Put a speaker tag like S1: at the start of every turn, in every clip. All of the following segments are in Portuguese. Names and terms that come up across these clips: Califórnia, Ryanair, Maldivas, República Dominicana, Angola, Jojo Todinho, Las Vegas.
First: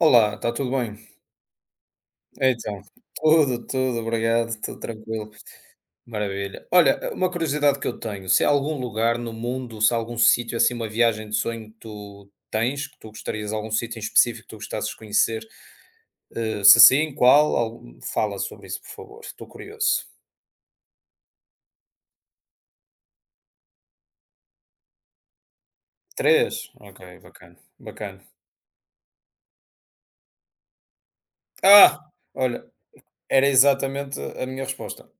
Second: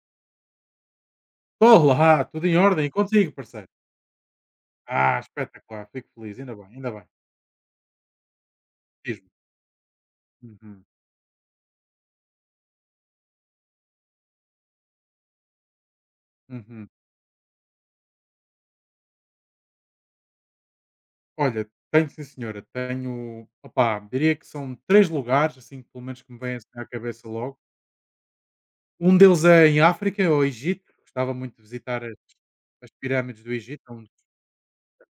S1: Olá, está tudo bem?
S2: Olá, tudo em
S1: Então,
S2: ordem e contigo, parceiro?
S1: tudo, obrigado, tudo
S2: Ah,
S1: tranquilo,
S2: espetacular, fico feliz, ainda bem,
S1: maravilha.
S2: ainda bem.
S1: Olha, uma curiosidade que eu tenho, se há algum lugar
S2: Diz-me.
S1: no mundo, se há algum sítio, assim,
S2: Uhum,
S1: uma viagem de sonho que tu tens, que tu gostarias, algum sítio em específico que tu gostasses de conhecer, se
S2: uhum.
S1: sim, qual? Fala sobre isso, por favor, estou curioso.
S2: Olha, tenho sim, senhora, tenho, opá, diria que são 3 lugares, assim, pelo menos que me vêm
S1: Três?
S2: assim à
S1: Ok,
S2: cabeça
S1: bacana,
S2: logo.
S1: bacana.
S2: Um deles é em África, ao Egito, gostava muito de
S1: Ah,
S2: visitar as,
S1: olha,
S2: as pirâmides
S1: era
S2: do Egito,
S1: exatamente a minha resposta.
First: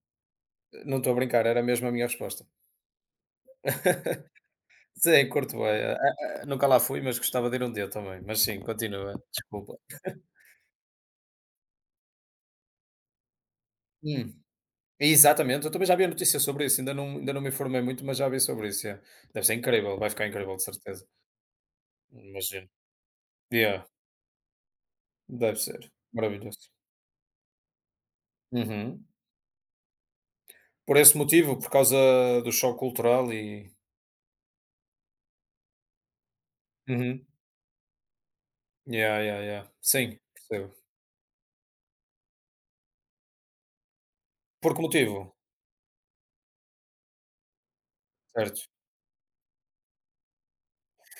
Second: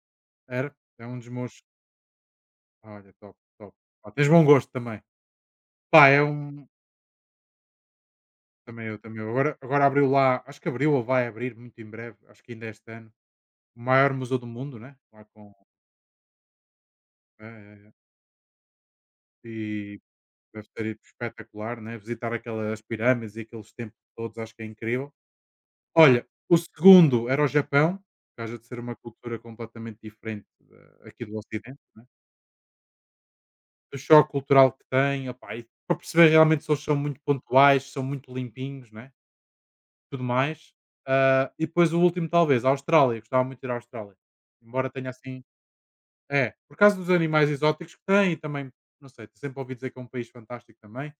S2: era,
S1: Não
S2: é
S1: estou a
S2: um dos
S1: brincar, era
S2: meus.
S1: mesmo a minha resposta.
S2: Olha, top, top. Pá, tens bom gosto também.
S1: Sim, curto bué.
S2: Pá, é um.
S1: Nunca lá fui, mas gostava de ir um dia também. Mas sim,
S2: Também eu,
S1: continua,
S2: também eu. Agora,
S1: desculpa.
S2: agora abriu lá, acho que abriu ou vai abrir muito em breve, acho que ainda este ano, o maior
S1: Hum,
S2: museu do mundo, né? Lá com.
S1: exatamente, eu também já vi a notícia sobre isso, ainda não
S2: É,
S1: me informei
S2: é, é.
S1: muito, mas já vi sobre isso, é. Deve ser incrível,
S2: E
S1: vai ficar incrível de
S2: deve ser
S1: certeza,
S2: espetacular, né? Visitar
S1: imagino.
S2: aquelas pirâmides e aqueles
S1: Yeah,
S2: templos todos, acho que é incrível.
S1: deve ser,
S2: Olha, o
S1: maravilhoso.
S2: segundo era o Japão, por causa de ser uma
S1: Uhum.
S2: cultura completamente diferente
S1: Por esse
S2: aqui do
S1: motivo, por
S2: Ocidente,
S1: causa
S2: né?
S1: do choque cultural e
S2: Do choque cultural que tem, opá, e para perceber realmente se eles são muito
S1: uhum.
S2: pontuais, são muito limpinhos, né?
S1: Yeah, yeah, yeah. Sim,
S2: Tudo mais.
S1: percebo.
S2: Ah, e depois o último, talvez, a Austrália. Eu gostava muito de ir à Austrália.
S1: Por que
S2: Embora tenha
S1: motivo?
S2: assim. É, por causa dos animais exóticos que tem e
S1: Certo.
S2: também, não sei, sempre ouvi dizer que é um país fantástico também.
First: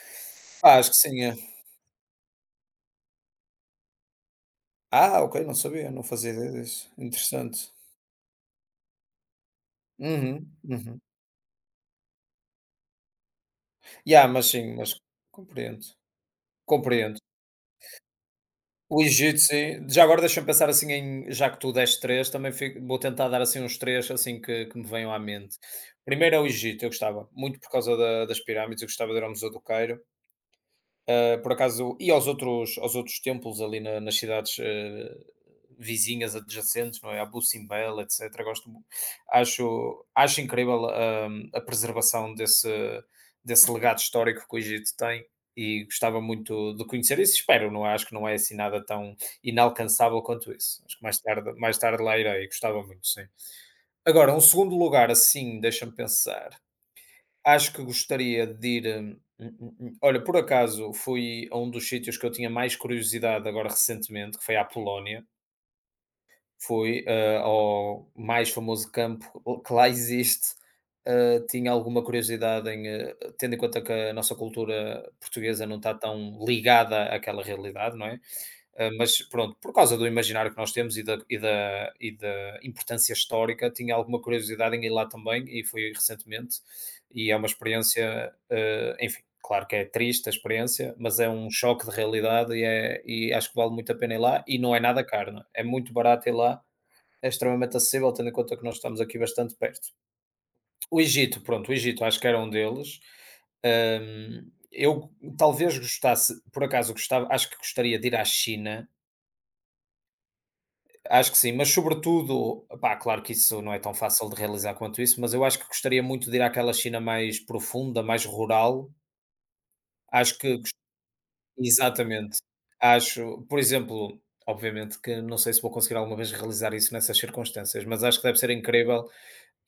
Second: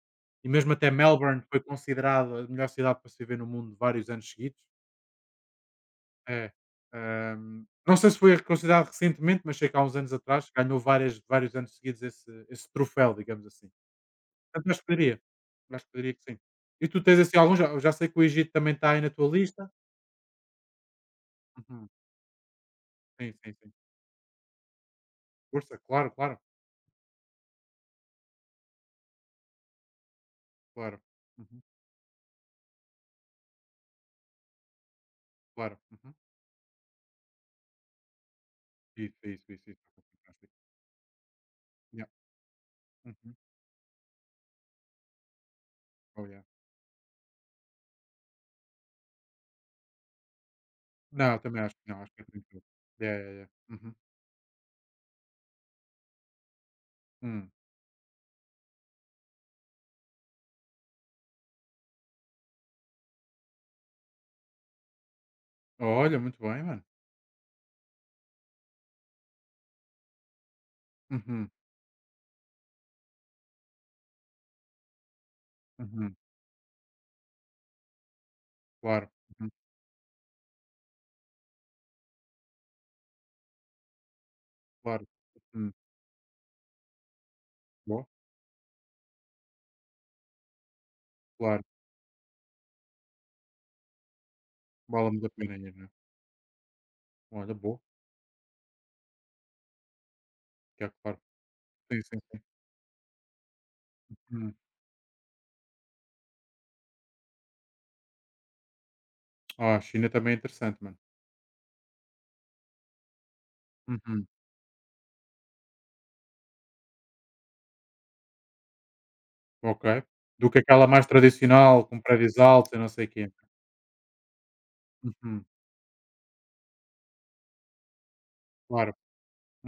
S2: E mesmo
S1: Ah,
S2: até
S1: acho que sim, é.
S2: Melbourne foi considerada a melhor cidade para se viver no mundo vários anos seguidos.
S1: Ah, ok, não sabia, não fazia
S2: É.
S1: ideia disso. Interessante.
S2: Não sei se foi considerado recentemente, mas sei que há uns anos atrás
S1: Uhum,
S2: ganhou
S1: uhum.
S2: vários anos seguidos esse troféu, digamos assim.
S1: Ya, mas
S2: Portanto,
S1: sim,
S2: acho que
S1: mas
S2: poderia. Acho
S1: compreendo,
S2: que poderia que sim. E tu tens
S1: compreendo.
S2: assim alguns, já sei que o Egito também está aí
S1: O
S2: na tua
S1: Egito,
S2: lista.
S1: sim. Já agora deixa-me pensar assim em, já que tu
S2: Uhum.
S1: deste três, também vou tentar
S2: Sim,
S1: dar
S2: sim,
S1: assim
S2: sim.
S1: uns três assim que me venham à mente.
S2: Força, claro, claro,
S1: Primeiro é o Egito, eu gostava, muito por causa das pirâmides, eu gostava de ir ao Museu do Cairo.
S2: claro.
S1: Por
S2: Uhum.
S1: acaso, e aos outros templos ali nas cidades
S2: Claro. Uhum.
S1: vizinhas adjacentes, não é? A Simbel etc. Gosto,
S2: Isso, isso, isso, isso. É
S1: acho
S2: fantástico.
S1: incrível um, a
S2: Yeah.
S1: preservação desse,
S2: Uhum.
S1: desse legado histórico que o Egito tem e gostava
S2: Oh, yeah.
S1: muito de conhecer isso. Espero, não é? Acho que não é assim nada tão inalcançável quanto isso. Acho que
S2: Não, também acho
S1: mais
S2: que não,
S1: tarde
S2: acho
S1: lá
S2: que é
S1: irei,
S2: tranquilo.
S1: gostava muito,
S2: Yeah,
S1: sim.
S2: yeah, yeah. Uhum.
S1: Agora, um segundo lugar, assim, deixa-me pensar.
S2: Hum.
S1: Acho que gostaria de ir, olha, por acaso fui a um dos sítios que eu tinha mais curiosidade agora recentemente, que foi à Polónia.
S2: Olha, muito bem, mano.
S1: Fui, ao mais famoso campo que lá existe.
S2: Uhum,
S1: Tinha alguma curiosidade em, tendo em conta que a nossa cultura portuguesa não está
S2: uhum.
S1: tão ligada àquela realidade, não é? Ah,
S2: Claro,
S1: mas
S2: uhum,
S1: pronto, por causa do imaginário que nós temos e da importância histórica, tinha alguma curiosidade em ir lá
S2: claro.
S1: também e
S2: Uhum.
S1: fui recentemente. E é uma
S2: Boa,
S1: experiência, enfim, claro que é triste a experiência, mas é um
S2: claro.
S1: choque de realidade e acho que vale muito a pena ir lá. E não é nada
S2: Vale muito a
S1: caro, não é?
S2: pena
S1: É
S2: ir, né?
S1: muito barato ir lá, é
S2: Olha,
S1: extremamente
S2: boa.
S1: acessível, tendo em conta que nós estamos aqui bastante perto.
S2: Que é
S1: O
S2: claro.
S1: Egito, pronto, o
S2: Sim,
S1: Egito
S2: sim,
S1: acho que era
S2: sim.
S1: um deles.
S2: Hum.
S1: Eu talvez gostasse, por acaso gostava, acho que gostaria de ir à China.
S2: Ah, a China também é interessante, mano.
S1: Acho que sim, mas sobretudo, pá, claro que isso não é tão
S2: Uhum.
S1: fácil de realizar quanto isso, mas eu acho que gostaria muito de ir àquela China mais profunda, mais rural.
S2: Ok.
S1: Acho
S2: Do que
S1: que
S2: aquela mais tradicional, com prédios
S1: exatamente.
S2: altos e não sei o quê.
S1: Acho, por exemplo, obviamente que não
S2: Uhum.
S1: sei se vou conseguir alguma vez realizar isso nessas circunstâncias, mas acho que deve ser
S2: Claro.
S1: incrível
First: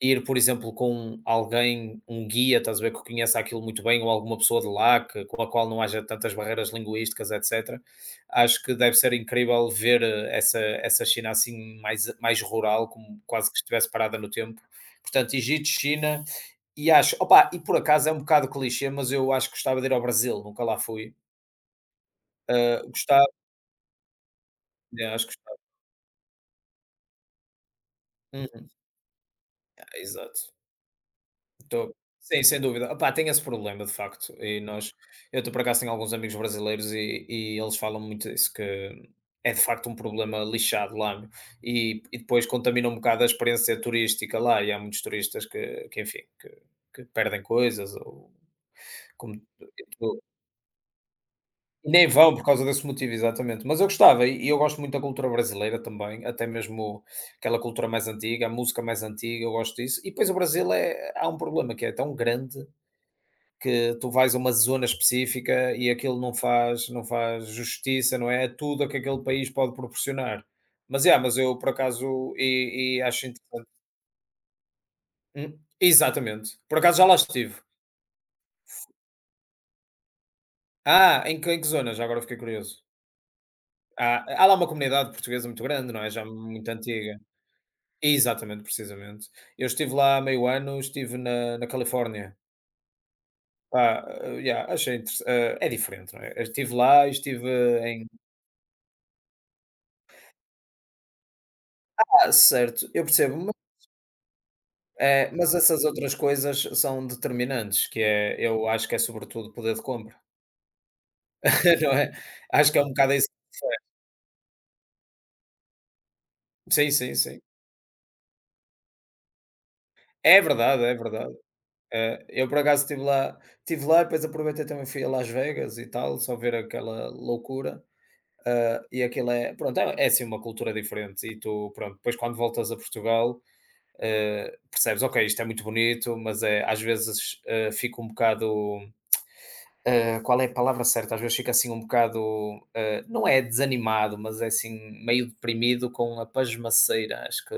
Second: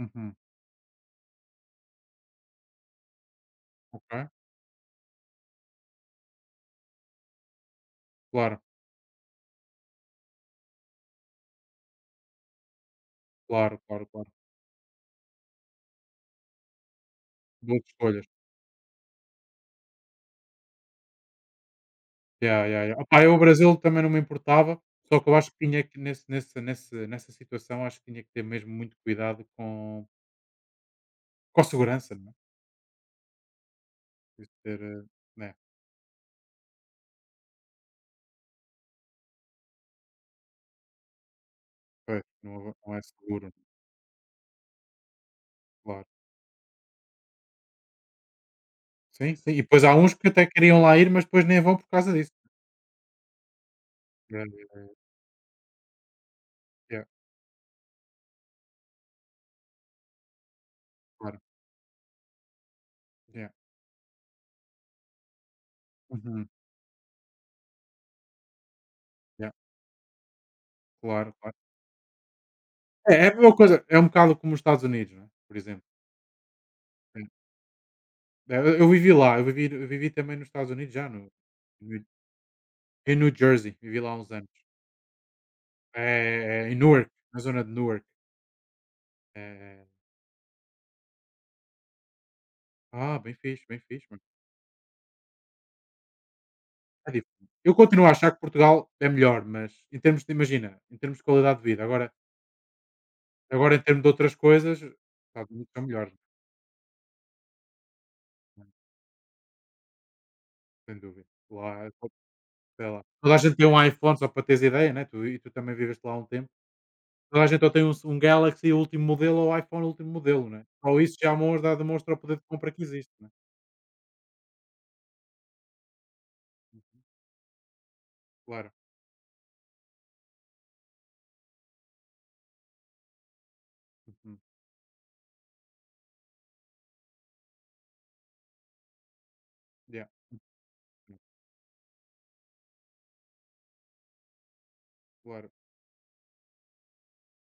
S1: ir, por exemplo, com alguém, um guia, estás a ver, que conheça aquilo muito bem, ou
S2: Ok.
S1: alguma pessoa de lá, que, com a qual não haja tantas barreiras linguísticas, etc.
S2: Claro,
S1: Acho que deve ser incrível ver essa China assim mais rural, como quase que
S2: claro,
S1: estivesse
S2: claro,
S1: parada
S2: claro.
S1: no tempo. Portanto, Egito, China, e acho, opa, e por
S2: Boa
S1: acaso é um
S2: escolha.
S1: bocado clichê, mas eu acho que gostava de ir ao Brasil, nunca lá fui.
S2: Ya, ya,
S1: Ah,
S2: ya. Opá,
S1: gostava,
S2: eu o Brasil também não me importava,
S1: né,
S2: só
S1: acho
S2: que
S1: que
S2: eu acho
S1: gostava.
S2: que tinha que nesse nesse nesse nessa situação, acho que tinha que ter mesmo
S1: Uhum,
S2: muito cuidado com
S1: exato.
S2: com a
S1: Estou
S2: segurança, não é?
S1: sim, sem dúvida. Opá, tem esse problema de facto
S2: Isso
S1: e
S2: ter,
S1: nós eu estou
S2: né,
S1: por acaso tenho alguns amigos brasileiros e eles falam muito isso, que é de facto um problema lixado lá, meu, e
S2: pois,
S1: depois
S2: não é
S1: contamina
S2: não
S1: um
S2: é
S1: bocado a
S2: seguro,
S1: experiência turística lá e há muitos turistas que
S2: claro.
S1: enfim, que perdem coisas ou
S2: Sim,
S1: como
S2: sim, e depois há uns que até queriam lá ir, mas depois nem vão por
S1: e nem
S2: causa disso.
S1: vão por causa desse motivo, exatamente. Mas eu gostava e
S2: Ya,
S1: e eu gosto
S2: ya,
S1: muito da cultura brasileira também, até mesmo
S2: ya,
S1: aquela cultura mais antiga, a música mais antiga, eu gosto disso. E depois o Brasil é há um
S2: claro,
S1: problema que é tão grande
S2: ya.
S1: que tu vais a uma zona específica e aquilo não
S2: Uhum,
S1: faz não faz justiça, não é, a tudo o que aquele país
S2: ya,
S1: pode proporcionar. Mas, yeah,
S2: claro,
S1: mas
S2: claro.
S1: eu por acaso e
S2: É
S1: acho
S2: a mesma
S1: interessante
S2: coisa, é um bocado como os Estados Unidos, não é, por exemplo.
S1: exatamente. Por acaso já lá
S2: Sim.
S1: estive.
S2: Eu vivi lá, eu vivi também nos Estados Unidos já
S1: Ah,
S2: no
S1: em que zona?
S2: no
S1: Já agora fiquei curioso.
S2: em New Jersey, vivi lá há uns
S1: Há
S2: anos.
S1: lá uma comunidade portuguesa muito grande, não
S2: É,
S1: é, já muito
S2: é, em Newark,
S1: antiga.
S2: na zona de Newark.
S1: Exatamente, precisamente. Eu
S2: Eh,
S1: estive lá há meio ano, estive na Califórnia.
S2: Bem fixe, bem
S1: Pá,
S2: fixe, mano.
S1: yeah, achei é diferente, não é? Eu estive lá
S2: É
S1: e estive
S2: diferente. Eu continuo
S1: em
S2: a achar que Portugal é melhor, mas em termos de qualidade de vida. Agora,
S1: ah, certo, eu percebo,
S2: agora em termos de outras coisas, os Estados
S1: mas
S2: Unidos
S1: essas
S2: são melhores,
S1: outras coisas são determinantes, que é
S2: né,
S1: eu acho que é sobretudo poder de compra,
S2: sem dúvida. Lá, é
S1: não
S2: só.
S1: é? Acho que é
S2: Sei
S1: um
S2: lá.
S1: bocado isso.
S2: Toda a gente tem um iPhone, só para teres ideia, né? E tu também viveste lá há um tempo.
S1: Sim, sim, sim.
S2: Toda a gente ou tem um Galaxy último modelo ou iPhone último
S1: É
S2: modelo, né?
S1: verdade, é
S2: Só isso
S1: verdade.
S2: já já demonstra o poder de
S1: Eu por
S2: compra que
S1: acaso estive
S2: existe, né?
S1: lá estive lá, depois aproveitei também fui a Las Vegas e tal, só ver aquela loucura.
S2: Claro.
S1: Ah, e aquilo é, pronto, é, é assim uma cultura diferente. E tu, pronto, depois quando voltas a Portugal,
S2: Uhum.
S1: percebes, ok, isto é muito bonito, mas é, às vezes fica um bocado.
S2: Yeah.
S1: Qual é a palavra certa? Às vezes fica assim um bocado. Não é desanimado, mas é assim meio
S2: Claro.
S1: deprimido com a pasmaceira. Acho que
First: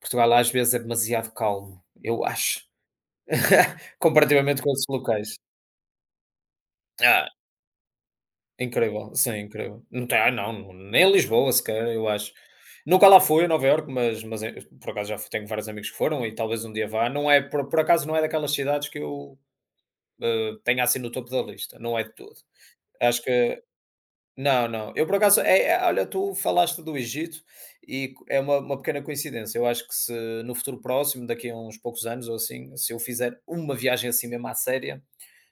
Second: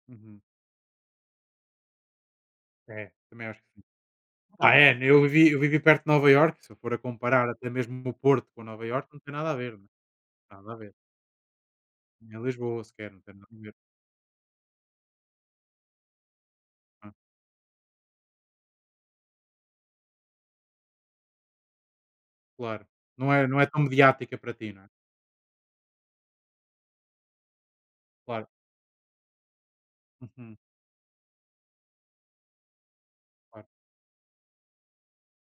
S1: Portugal
S2: Uhum.
S1: às vezes é demasiado calmo, eu acho,
S2: É, também acho que.
S1: comparativamente
S2: Ah,
S1: com
S2: Ah,
S1: outros
S2: é, né, eu
S1: locais.
S2: vivi eu vivi perto de Nova Iorque, se eu for a
S1: Ah,
S2: comparar até mesmo o Porto com Nova Iorque,
S1: incrível,
S2: não tem
S1: sim,
S2: nada a ver,
S1: incrível.
S2: né,
S1: Não tem, ah, não,
S2: nada a ver.
S1: nem em Lisboa sequer, eu acho.
S2: Nem Lisboa
S1: Nunca
S2: sequer,
S1: lá
S2: não tem
S1: fui
S2: nada
S1: a
S2: a
S1: Nova
S2: ver,
S1: Iorque, mas, mas por acaso já fui, tenho vários amigos que foram e talvez um dia vá.
S2: ah,
S1: Não é, por acaso não é daquelas cidades que eu tenha assim no topo da lista, não é de tudo.
S2: claro.
S1: Acho
S2: Não é não
S1: que,
S2: é tão mediática para
S1: não,
S2: ti, não é?
S1: não. Eu por acaso, é, olha, tu falaste do Egito e é
S2: Claro.
S1: uma pequena coincidência. Eu acho que se no
S2: Uhum,
S1: futuro próximo, daqui a uns poucos anos ou assim, se eu fizer
S2: claro.
S1: uma viagem assim mesmo à séria,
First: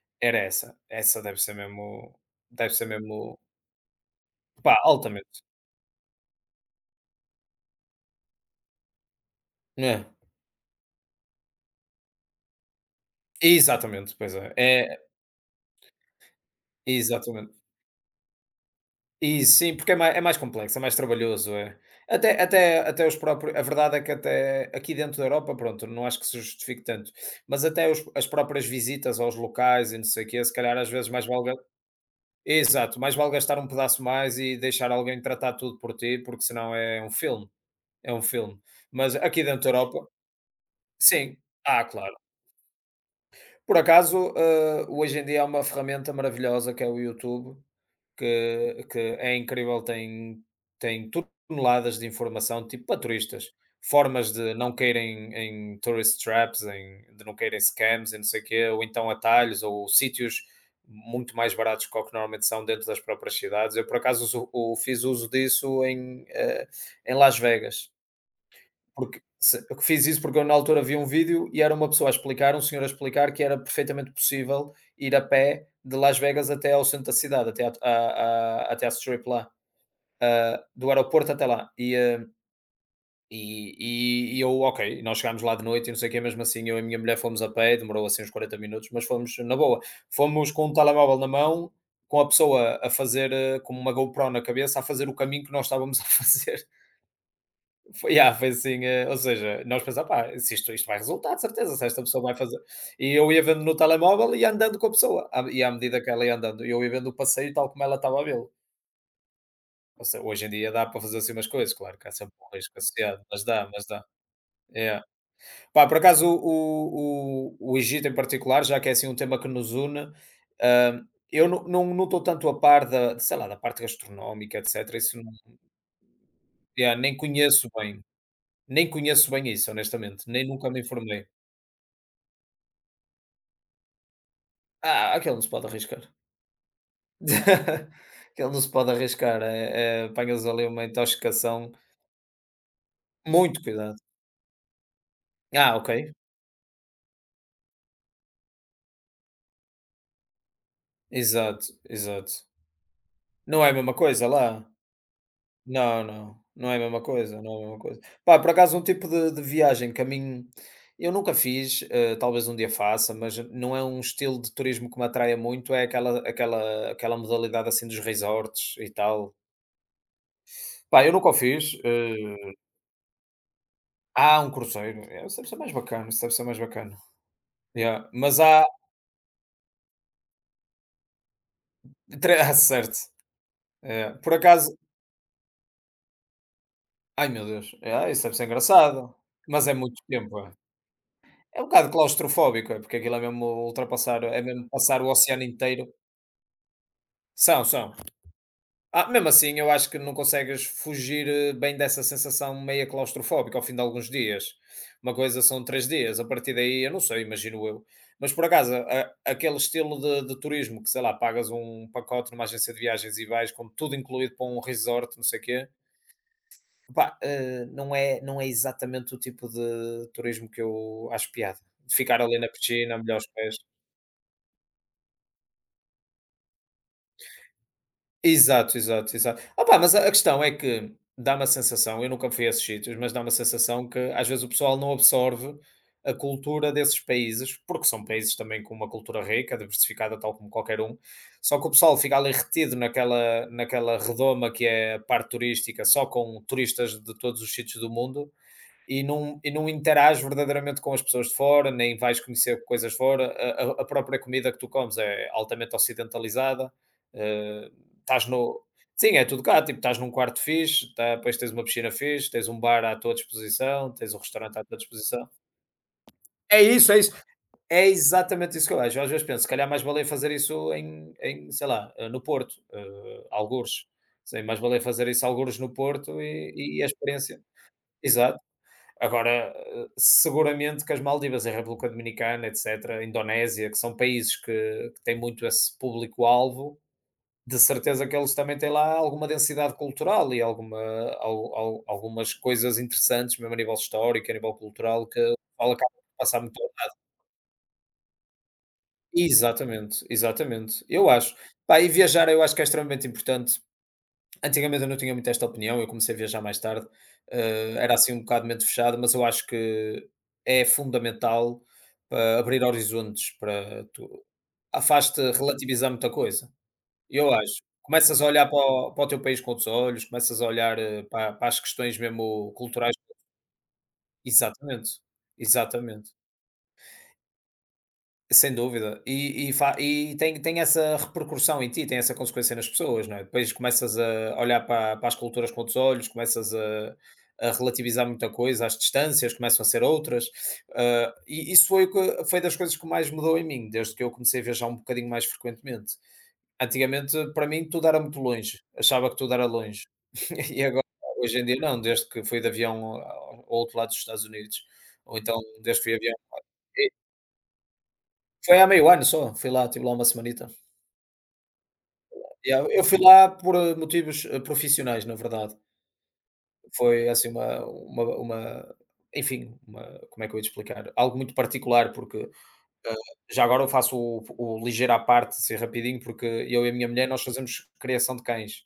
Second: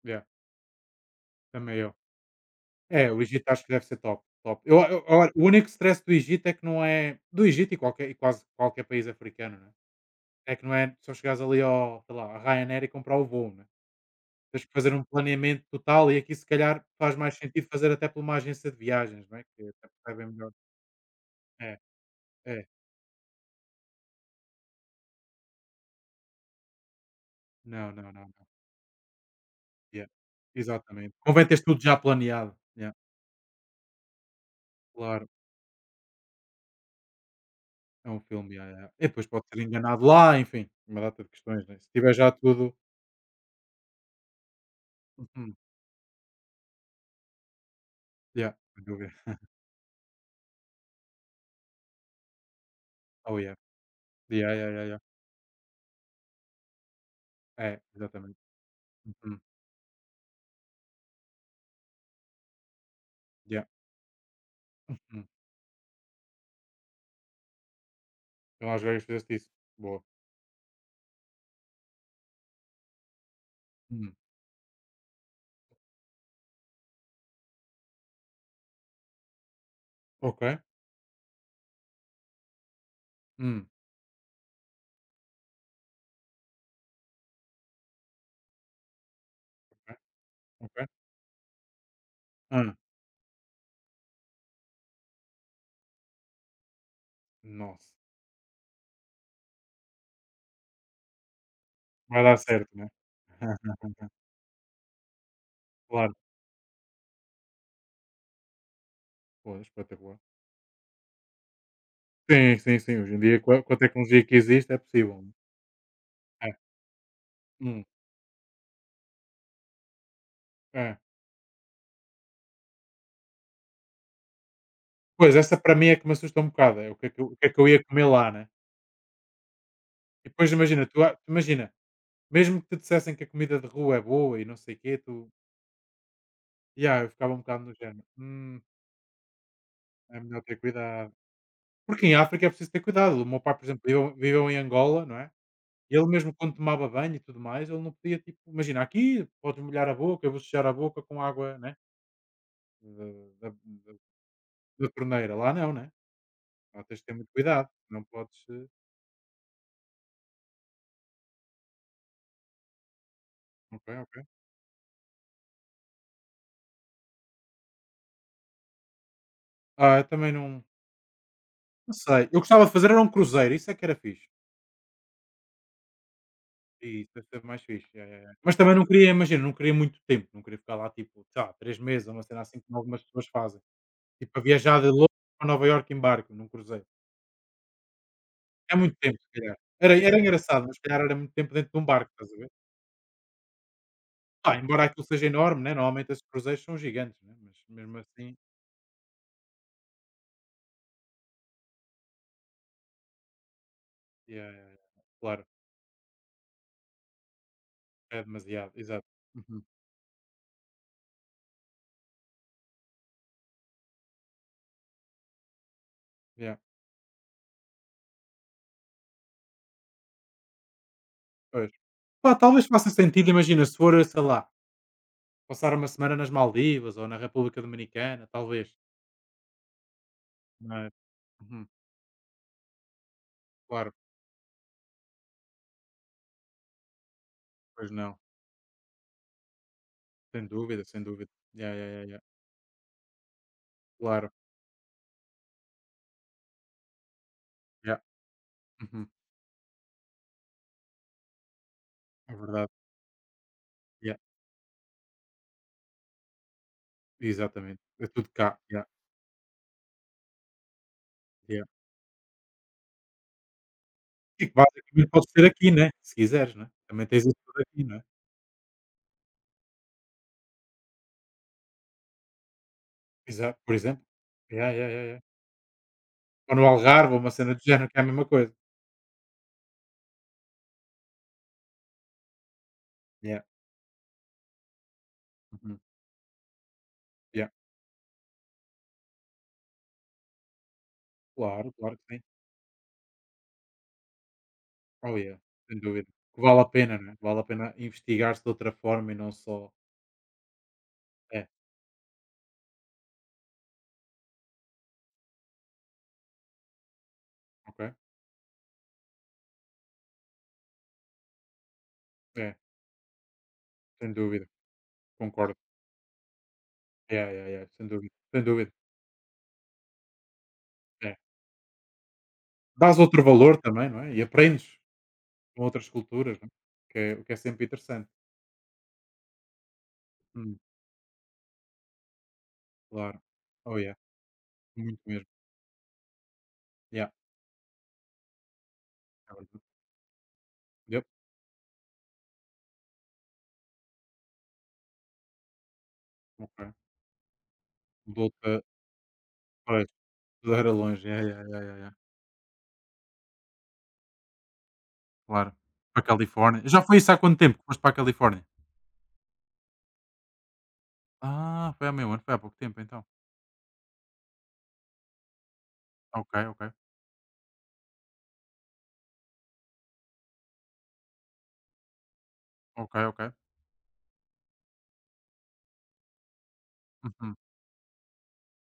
S2: Yeah,
S1: era essa. Essa
S2: também eu.
S1: deve ser
S2: É, o
S1: mesmo,
S2: Egito acho que deve ser top, top.
S1: pá,
S2: Eu olha,
S1: altamente.
S2: o único stress do Egito é que não é do Egito e qualquer e quase qualquer país africano, né,
S1: É,
S2: é que não é só chegares ali ao, sei lá, a Ryanair e comprar o voo, né?
S1: exatamente, pois é.
S2: Tens que fazer
S1: É,
S2: um planeamento total e aqui se calhar faz mais
S1: exatamente.
S2: sentido fazer até por uma agência de viagens, não é?
S1: E
S2: Que
S1: sim,
S2: até
S1: porque é mais é
S2: percebem
S1: mais
S2: melhor.
S1: complexo, é mais trabalhoso,
S2: É,
S1: é. Até
S2: é.
S1: até até os próprios a verdade é que até aqui dentro da Europa, pronto, não acho que se justifique tanto, mas até
S2: Não,
S1: os
S2: não,
S1: as
S2: não, não.
S1: próprias visitas aos locais e não
S2: Yeah.
S1: sei o quê, se calhar às vezes
S2: Exatamente.
S1: mais vale
S2: Convém
S1: ga
S2: teres tudo já planeado. Yeah.
S1: exato, mais vale gastar um pedaço mais e deixar alguém
S2: Claro,
S1: tratar tudo por ti, porque senão é um filme,
S2: é
S1: é
S2: um
S1: um
S2: filme.
S1: filme.
S2: Yeah, yeah. E
S1: Mas
S2: depois pode
S1: aqui
S2: ser
S1: dentro da
S2: enganado
S1: Europa
S2: lá, enfim, uma data de
S1: sim.
S2: questões, né?
S1: Ah,
S2: Se
S1: claro.
S2: tiver já tudo.
S1: Por acaso, hoje em dia há
S2: Uhum.
S1: uma ferramenta maravilhosa que é o YouTube,
S2: Yeah, sem
S1: que
S2: dúvida.
S1: é incrível, tem tem toneladas de informação, tipo, para
S2: Oh
S1: turistas,
S2: yeah.
S1: formas
S2: Yeah,
S1: de
S2: yeah,
S1: não
S2: yeah, yeah.
S1: caírem em tourist traps, de não caírem
S2: É,
S1: scams e não
S2: exatamente.
S1: sei o quê, ou então
S2: Uhum.
S1: atalhos ou sítios muito mais baratos que o que normalmente são dentro das próprias
S2: Yeah.
S1: cidades. Eu, por acaso, uso o fiz
S2: Uhum.
S1: uso disso em, em Las Vegas.
S2: Em Las Vegas
S1: Porque
S2: fizeste isso.
S1: eu
S2: Boa.
S1: fiz isso porque eu na altura vi um vídeo e era uma pessoa a explicar, um senhor a explicar que era perfeitamente
S2: Hum.
S1: possível ir a pé de Las Vegas até ao centro da cidade, até até à Strip lá,
S2: Ok.
S1: do aeroporto até lá. E,
S2: Hum.
S1: eu, ok, nós chegámos lá de noite e não sei o que, mesmo assim eu e a minha mulher fomos a pé, demorou assim uns 40 minutos, mas fomos na boa.
S2: Ok.
S1: Fomos com um
S2: Ok.
S1: telemóvel na mão, com a
S2: Ah.
S1: pessoa a fazer, com uma GoPro na cabeça, a fazer o caminho que nós estávamos a fazer.
S2: Nossa.
S1: Foi, yeah, foi assim, ou seja, nós pensamos, pá, se isto vai resultar, de certeza, se esta
S2: Vai
S1: pessoa vai
S2: dar
S1: fazer.
S2: certo, né?
S1: E eu ia vendo no telemóvel e ia andando com a pessoa, e à medida que
S2: Claro,
S1: ela ia andando, eu ia vendo o passeio tal como ela estava a vê-lo.
S2: pô,
S1: Ou
S2: espetacular.
S1: seja, hoje em dia dá para fazer assim umas coisas, claro que há sempre um
S2: Sim, sim,
S1: risco
S2: sim, hoje em
S1: associado,
S2: dia
S1: mas
S2: com a
S1: dá,
S2: com a
S1: mas dá.
S2: tecnologia que existe é
S1: É.
S2: possível. Né?
S1: Pá, por acaso
S2: É,
S1: o
S2: hum,
S1: Egito em particular, já que é assim um tema que nos une,
S2: é.
S1: ah, eu não estou tanto a par da, de, sei lá, da parte gastronómica, etc. Isso não,
S2: Pois, essa para mim é que me assusta um bocado,
S1: yeah, nem
S2: o que é que eu
S1: conheço
S2: ia
S1: bem,
S2: comer lá, né?
S1: nem conheço bem isso,
S2: E
S1: honestamente, nem
S2: depois
S1: nunca me
S2: imagina, tu a
S1: informei.
S2: imagina, mesmo que te dissessem que a comida de rua é boa e não sei o quê, tu
S1: Ah, aquele não se pode arriscar.
S2: yeah, eu ficava um bocado no género:
S1: Aquele não se pode arriscar,
S2: É melhor
S1: apanhas
S2: ter
S1: ali uma
S2: cuidado".
S1: intoxicação.
S2: Porque em África é preciso ter cuidado. O meu pai,
S1: Muito
S2: por exemplo,
S1: cuidado.
S2: viveu em Angola, não é?
S1: Ah, ok.
S2: Ele mesmo quando tomava banho e tudo mais, ele não podia, tipo, imagina, aqui podes molhar a boca, eu vou sujar a boca com água,
S1: Exato,
S2: né,
S1: exato.
S2: da da
S1: Não é a
S2: da
S1: mesma coisa lá?
S2: da torneira, lá não, né,
S1: Não, não. Não é a
S2: lá tens
S1: mesma
S2: de ter muito
S1: coisa, não é a
S2: cuidado,
S1: mesma coisa.
S2: não
S1: Pá,
S2: podes,
S1: por acaso um tipo de viagem que a mim eu nunca fiz, talvez um dia faça, mas não
S2: ok,
S1: é um
S2: ok.
S1: estilo de turismo que me atraia muito, é aquela modalidade, assim, dos resorts e tal.
S2: Ah, eu também não
S1: Pá, eu nunca o fiz,
S2: não sei, eu gostava de fazer era um cruzeiro, isso é que era fixe.
S1: ah, um cruzeiro. É, isso deve ser mais bacana, isso deve ser mais
S2: E
S1: bacana.
S2: isso, deve ser mais fixe, ya,
S1: Yeah,
S2: ya, ya.
S1: mas
S2: Mas
S1: há
S2: também não queria, imagina, não queria muito tempo, não queria ficar lá, tipo, sei lá, 3 meses ou uma
S1: tre
S2: cena
S1: ah,
S2: assim como
S1: certo.
S2: algumas pessoas fazem,
S1: É,
S2: tipo,
S1: por
S2: a
S1: acaso
S2: viajar de Londres para Nova Iorque em barco, num cruzeiro.
S1: ai meu Deus, ah, isso deve ser
S2: É muito
S1: engraçado,
S2: tempo se calhar.
S1: mas é
S2: Era
S1: muito
S2: era
S1: tempo, é.
S2: engraçado, mas se calhar era muito tempo
S1: É um
S2: dentro de um
S1: bocado
S2: barco, estás a ver?
S1: claustrofóbico, é, porque aquilo é mesmo
S2: Pá, embora
S1: passar
S2: aquilo
S1: o
S2: seja
S1: oceano
S2: enorme, né,
S1: inteiro.
S2: normalmente esses cruzeiros são gigantes, né, mas
S1: São, são.
S2: mesmo assim.
S1: Ah, mesmo assim eu acho que não consegues fugir, bem dessa sensação meia claustrofóbica ao fim de alguns
S2: Yeah, yeah,
S1: dias.
S2: yeah,
S1: Uma
S2: claro,
S1: coisa são 3 dias, a partir daí eu não sei, imagino eu.
S2: é
S1: Mas por
S2: demasiado,
S1: acaso,
S2: exato.
S1: a aquele
S2: Uhum,
S1: estilo de turismo que, sei lá, pagas um pacote numa agência de viagens e vais com tudo incluído para um resort, não sei o quê.
S2: yeah,
S1: Pá, não é exatamente o tipo de turismo que eu acho piada.
S2: pois.
S1: De ficar
S2: Pá,
S1: ali na
S2: talvez faça
S1: piscina, a molhar os
S2: sentido,
S1: pés.
S2: imagina, se for, sei lá, passar uma semana nas Maldivas ou na República Dominicana, talvez,
S1: Exato, exato, exato. Opá, mas a questão é
S2: mas
S1: que dá uma
S2: uhum,
S1: sensação, eu nunca fui a esses sítios, mas dá uma sensação
S2: claro,
S1: que às vezes o pessoal não absorve a cultura desses países, porque
S2: pois
S1: são
S2: não,
S1: países também com uma cultura rica, diversificada, tal
S2: sem
S1: como qualquer
S2: dúvida,
S1: um.
S2: sem dúvida.
S1: Só que o
S2: Yeah, yeah,
S1: pessoal
S2: yeah,
S1: fica
S2: yeah,
S1: ali retido naquela
S2: claro,
S1: redoma que é a parte turística, só com turistas de todos os sítios do
S2: yeah,
S1: mundo e
S2: uhum,
S1: não, e não interages verdadeiramente com as pessoas de fora, nem vais
S2: é
S1: conhecer
S2: verdade,
S1: coisas de fora. A
S2: yeah,
S1: própria comida que tu comes é altamente ocidentalizada. eh,
S2: exatamente, é
S1: estás
S2: tudo cá,
S1: no.
S2: yeah,
S1: Sim, é tudo cá. Tipo, estás num quarto fixe, tá, depois tens
S2: yeah.
S1: uma piscina fixe, tens um bar à tua disposição, tens um
S2: E que
S1: restaurante à tua
S2: basicamente pode
S1: disposição.
S2: ser aqui, né, se quiseres,
S1: É
S2: né,
S1: isso, é
S2: também
S1: isso.
S2: tens isso tudo aqui,
S1: É
S2: né?
S1: exatamente isso que eu acho. Eu às vezes penso, se calhar mais valia fazer isso em, em sei lá, no Porto,
S2: Exato, por
S1: algures.
S2: exemplo.
S1: Sim, mais
S2: Yeah,
S1: valia
S2: yeah, yeah,
S1: fazer
S2: yeah.
S1: isso algures no Porto
S2: Ou no
S1: e a
S2: Algarve, ou uma
S1: experiência.
S2: cena do género, que é a mesma
S1: Exato.
S2: coisa.
S1: Agora, seguramente que as Maldivas, a República Dominicana, etcétera, a
S2: Yeah.
S1: Indonésia, que são países que têm muito esse
S2: Uhum.
S1: público-alvo,
S2: Yeah.
S1: de certeza que eles também têm lá alguma densidade cultural e alguma,
S2: Claro, claro que sim.
S1: algumas coisas interessantes, mesmo a nível histórico, a nível cultural,
S2: Oh
S1: que o
S2: yeah,
S1: pessoal
S2: sem
S1: acaba
S2: dúvida.
S1: por
S2: Que
S1: passar
S2: vale
S1: muito.
S2: a pena, né, vale a pena investigar-se de outra forma e não só
S1: Exatamente, exatamente. Eu acho.
S2: é,
S1: Pá, e viajar eu acho que é extremamente importante. Antigamente eu não tinha muito esta opinião, eu comecei a viajar mais tarde,
S2: ok.
S1: era assim um bocado mente fechada, mas eu acho que é fundamental para
S2: É,
S1: abrir horizontes, para
S2: sem
S1: tu
S2: dúvida,
S1: ah,
S2: concordo.
S1: relativizar muita coisa.
S2: É,
S1: Eu acho.
S2: é, é, sem dúvida,
S1: Começas a
S2: sem
S1: olhar para
S2: dúvida.
S1: o, para o teu país com outros olhos, começas a olhar
S2: É.
S1: para, para as questões mesmo culturais.
S2: Dás outro valor também, não é, e aprendes
S1: Exatamente,
S2: com outras
S1: exatamente.
S2: culturas, não é, que é o que é sempre interessante.
S1: Sem dúvida, e fa e tem
S2: Hum,
S1: tem essa repercussão em ti, tem essa consequência nas pessoas, não
S2: claro.
S1: é? Depois
S2: Oh yeah,
S1: começas a olhar para
S2: muito
S1: para as
S2: mesmo.
S1: culturas com outros olhos, começas
S2: Yeah,
S1: a relativizar muita coisa, as distâncias
S2: é verdade.
S1: começam a ser outras,
S2: Yep,
S1: hã, e isso foi o que foi das coisas que mais mudou em mim, desde que eu comecei a viajar um bocadinho mais frequentemente.
S2: ok.
S1: Antigamente, para mim, tudo era muito
S2: Mudou-te
S1: longe, achava que tudo era
S2: pois,
S1: longe.
S2: tudo
S1: E
S2: era
S1: agora,
S2: longe. Yeah,
S1: hoje
S2: yeah,
S1: em dia
S2: yeah, yeah,
S1: não,
S2: yeah.
S1: desde que fui de avião ao ao outro lado dos Estados Unidos, ou então
S2: Claro.
S1: desde que fui
S2: Para
S1: de
S2: a
S1: avião
S2: Califórnia. Já foi isso há quanto tempo que foste para a Califórnia?
S1: foi há 1/2 ano só, fui lá, estive lá uma semanita.
S2: Ah, foi há meio ano, foi há pouco
S1: Yeah,
S2: tempo
S1: eu fui
S2: então.
S1: lá por motivos profissionais, na verdade.
S2: Ok, ok.
S1: Foi assim uma enfim, uma como é que eu ia te explicar? Algo muito particular, porque,
S2: Ok,
S1: eh,
S2: ok.
S1: já agora eu faço o ligeiro à parte, assim rapidinho, porque eu e a minha mulher nós
S2: Uhum.
S1: fazemos criação de cães.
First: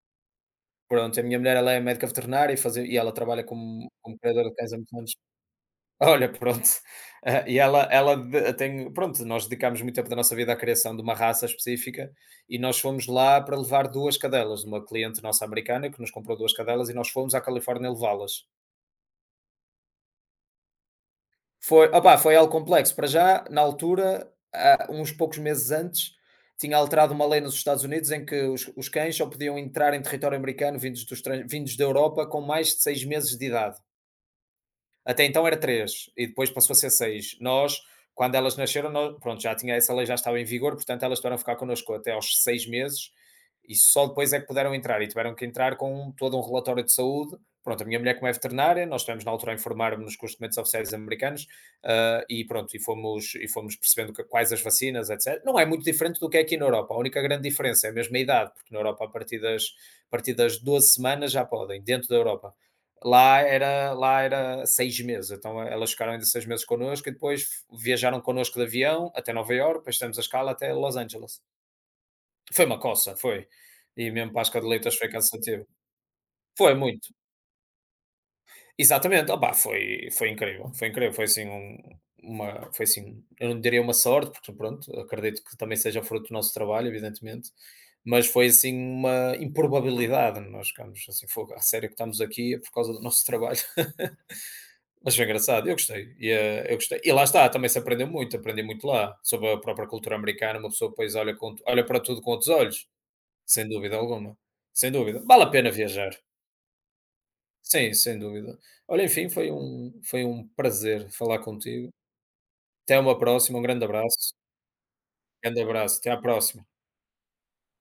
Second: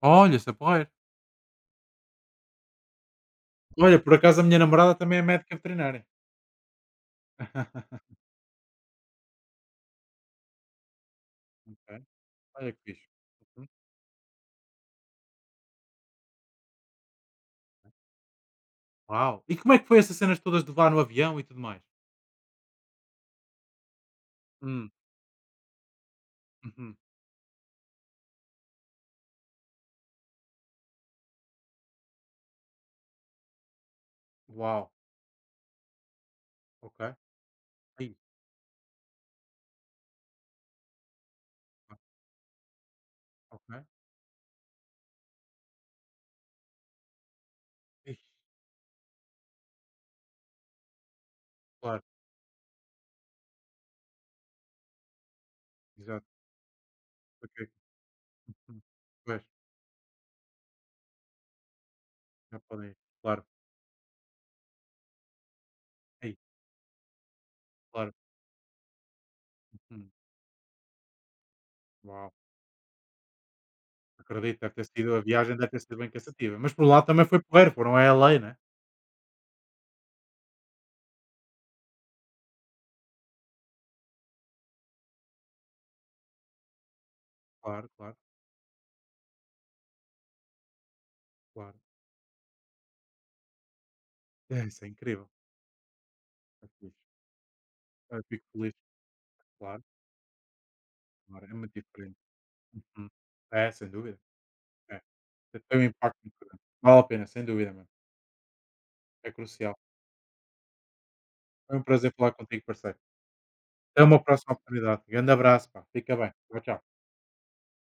S2: Olha, isso é porreiro.
S1: Pronto, a minha mulher ela é médica veterinária e ela trabalha como
S2: Olha, por
S1: como
S2: acaso a
S1: criadora de
S2: minha
S1: cães há
S2: namorada
S1: muitos anos.
S2: também é médica veterinária.
S1: Olha, pronto. Ah, e ela ela de tem pronto, nós dedicámos muito tempo da nossa vida à criação de uma raça
S2: Ok.
S1: específica e
S2: Olha
S1: nós
S2: que
S1: fomos
S2: fixe.
S1: lá para
S2: Uhum.
S1: levar 2 cadelas, de uma cliente nossa americana que nos comprou 2 cadelas e nós fomos à Califórnia levá-las.
S2: Uau! E como é que foi essas cenas todas de levar no avião e tudo mais?
S1: Foi opá, foi algo complexo. Para já, na altura, há
S2: Hum.
S1: uns poucos meses antes, tinha
S2: Uhum.
S1: alterado uma lei nos Estados Unidos em que os cães só podiam entrar em território americano vindos dos tran vindos da Europa com mais de 6 meses de idade.
S2: Uau!
S1: Até então era 3 e depois passou a ser
S2: Ok.
S1: 6. Nós,
S2: Aí.
S1: quando elas nasceram, pronto, já tinha essa lei, já estava em vigor, portanto elas tiveram a ficar connosco
S2: ah,
S1: até aos 6 meses
S2: Ok.
S1: e só depois é que puderam entrar e tiveram que entrar com todo um relatório de saúde. Pronto, a minha mulher,
S2: Ih,
S1: como é veterinária, nós tivemos na altura a informar-nos com os documentos oficiais americanos,
S2: claro.
S1: e pronto, e fomos percebendo quais as vacinas, etc. Não é muito diferente
S2: Exato.
S1: do que é aqui na Europa. A única grande
S2: Ok.
S1: diferença é mesmo a idade, porque na
S2: Hum.
S1: Europa,
S2: Pois,
S1: a partir das 12 semanas, já podem, dentro da Europa.
S2: já podem ir.
S1: Lá
S2: Claro.
S1: era lá era 6 meses, então elas ficaram ainda
S2: Aí.
S1: 6 meses connosco e depois
S2: Claro.
S1: viajaram connosco de avião até Nova Iorque, depois
S2: Uhum.
S1: fizemos a escala até Los Angeles.
S2: Uau!
S1: Foi uma coça, foi. E mesmo
S2: Acredito,
S1: Páscoa de Leitas foi cansativo.
S2: deve ter sido bem cansativa, mas
S1: Foi
S2: por lá
S1: muito.
S2: também foi porreiro, foram a LA, né.
S1: Exatamente, opá, foi incrível, foi incrível, foi assim um uma foi assim, eu não diria uma sorte, porque pronto, acredito que também seja fruto do nosso trabalho, evidentemente,
S2: Claro, claro,
S1: mas foi assim uma improbabilidade, nós ficámos assim: "Fogo, a
S2: claro.
S1: sério que estamos aqui é por causa do nosso trabalho?"
S2: É, isso é
S1: Mas foi
S2: incrível,
S1: engraçado, eu gostei. E,
S2: é
S1: eu gostei.
S2: fixe.
S1: E lá está, também se aprendeu
S2: Ah,
S1: muito,
S2: fico
S1: aprendi
S2: feliz,
S1: muito lá, sobre a
S2: claro,
S1: própria cultura americana, uma pessoa depois olha,
S2: claro, é
S1: com,
S2: muito
S1: olha para
S2: diferente.
S1: tudo com outros olhos,
S2: Uhum.
S1: sem
S2: É, sem
S1: dúvida
S2: dúvida,
S1: alguma. Sem
S2: é.
S1: dúvida. Vale a pena
S2: Tem um
S1: viajar.
S2: impacto muito grande. Vale a pena, sem dúvida, mano,
S1: Sim, sem dúvida. Olha, enfim,
S2: é crucial.
S1: foi um prazer falar
S2: Foi um
S1: contigo.
S2: prazer falar contigo, parceiro.
S1: Até uma próxima, um grande
S2: Até uma
S1: abraço.
S2: próxima oportunidade. Grande
S1: Grande
S2: abraço, pá,
S1: abraço, até
S2: fica
S1: à
S2: bem. Tchau,
S1: próxima.
S2: tchau.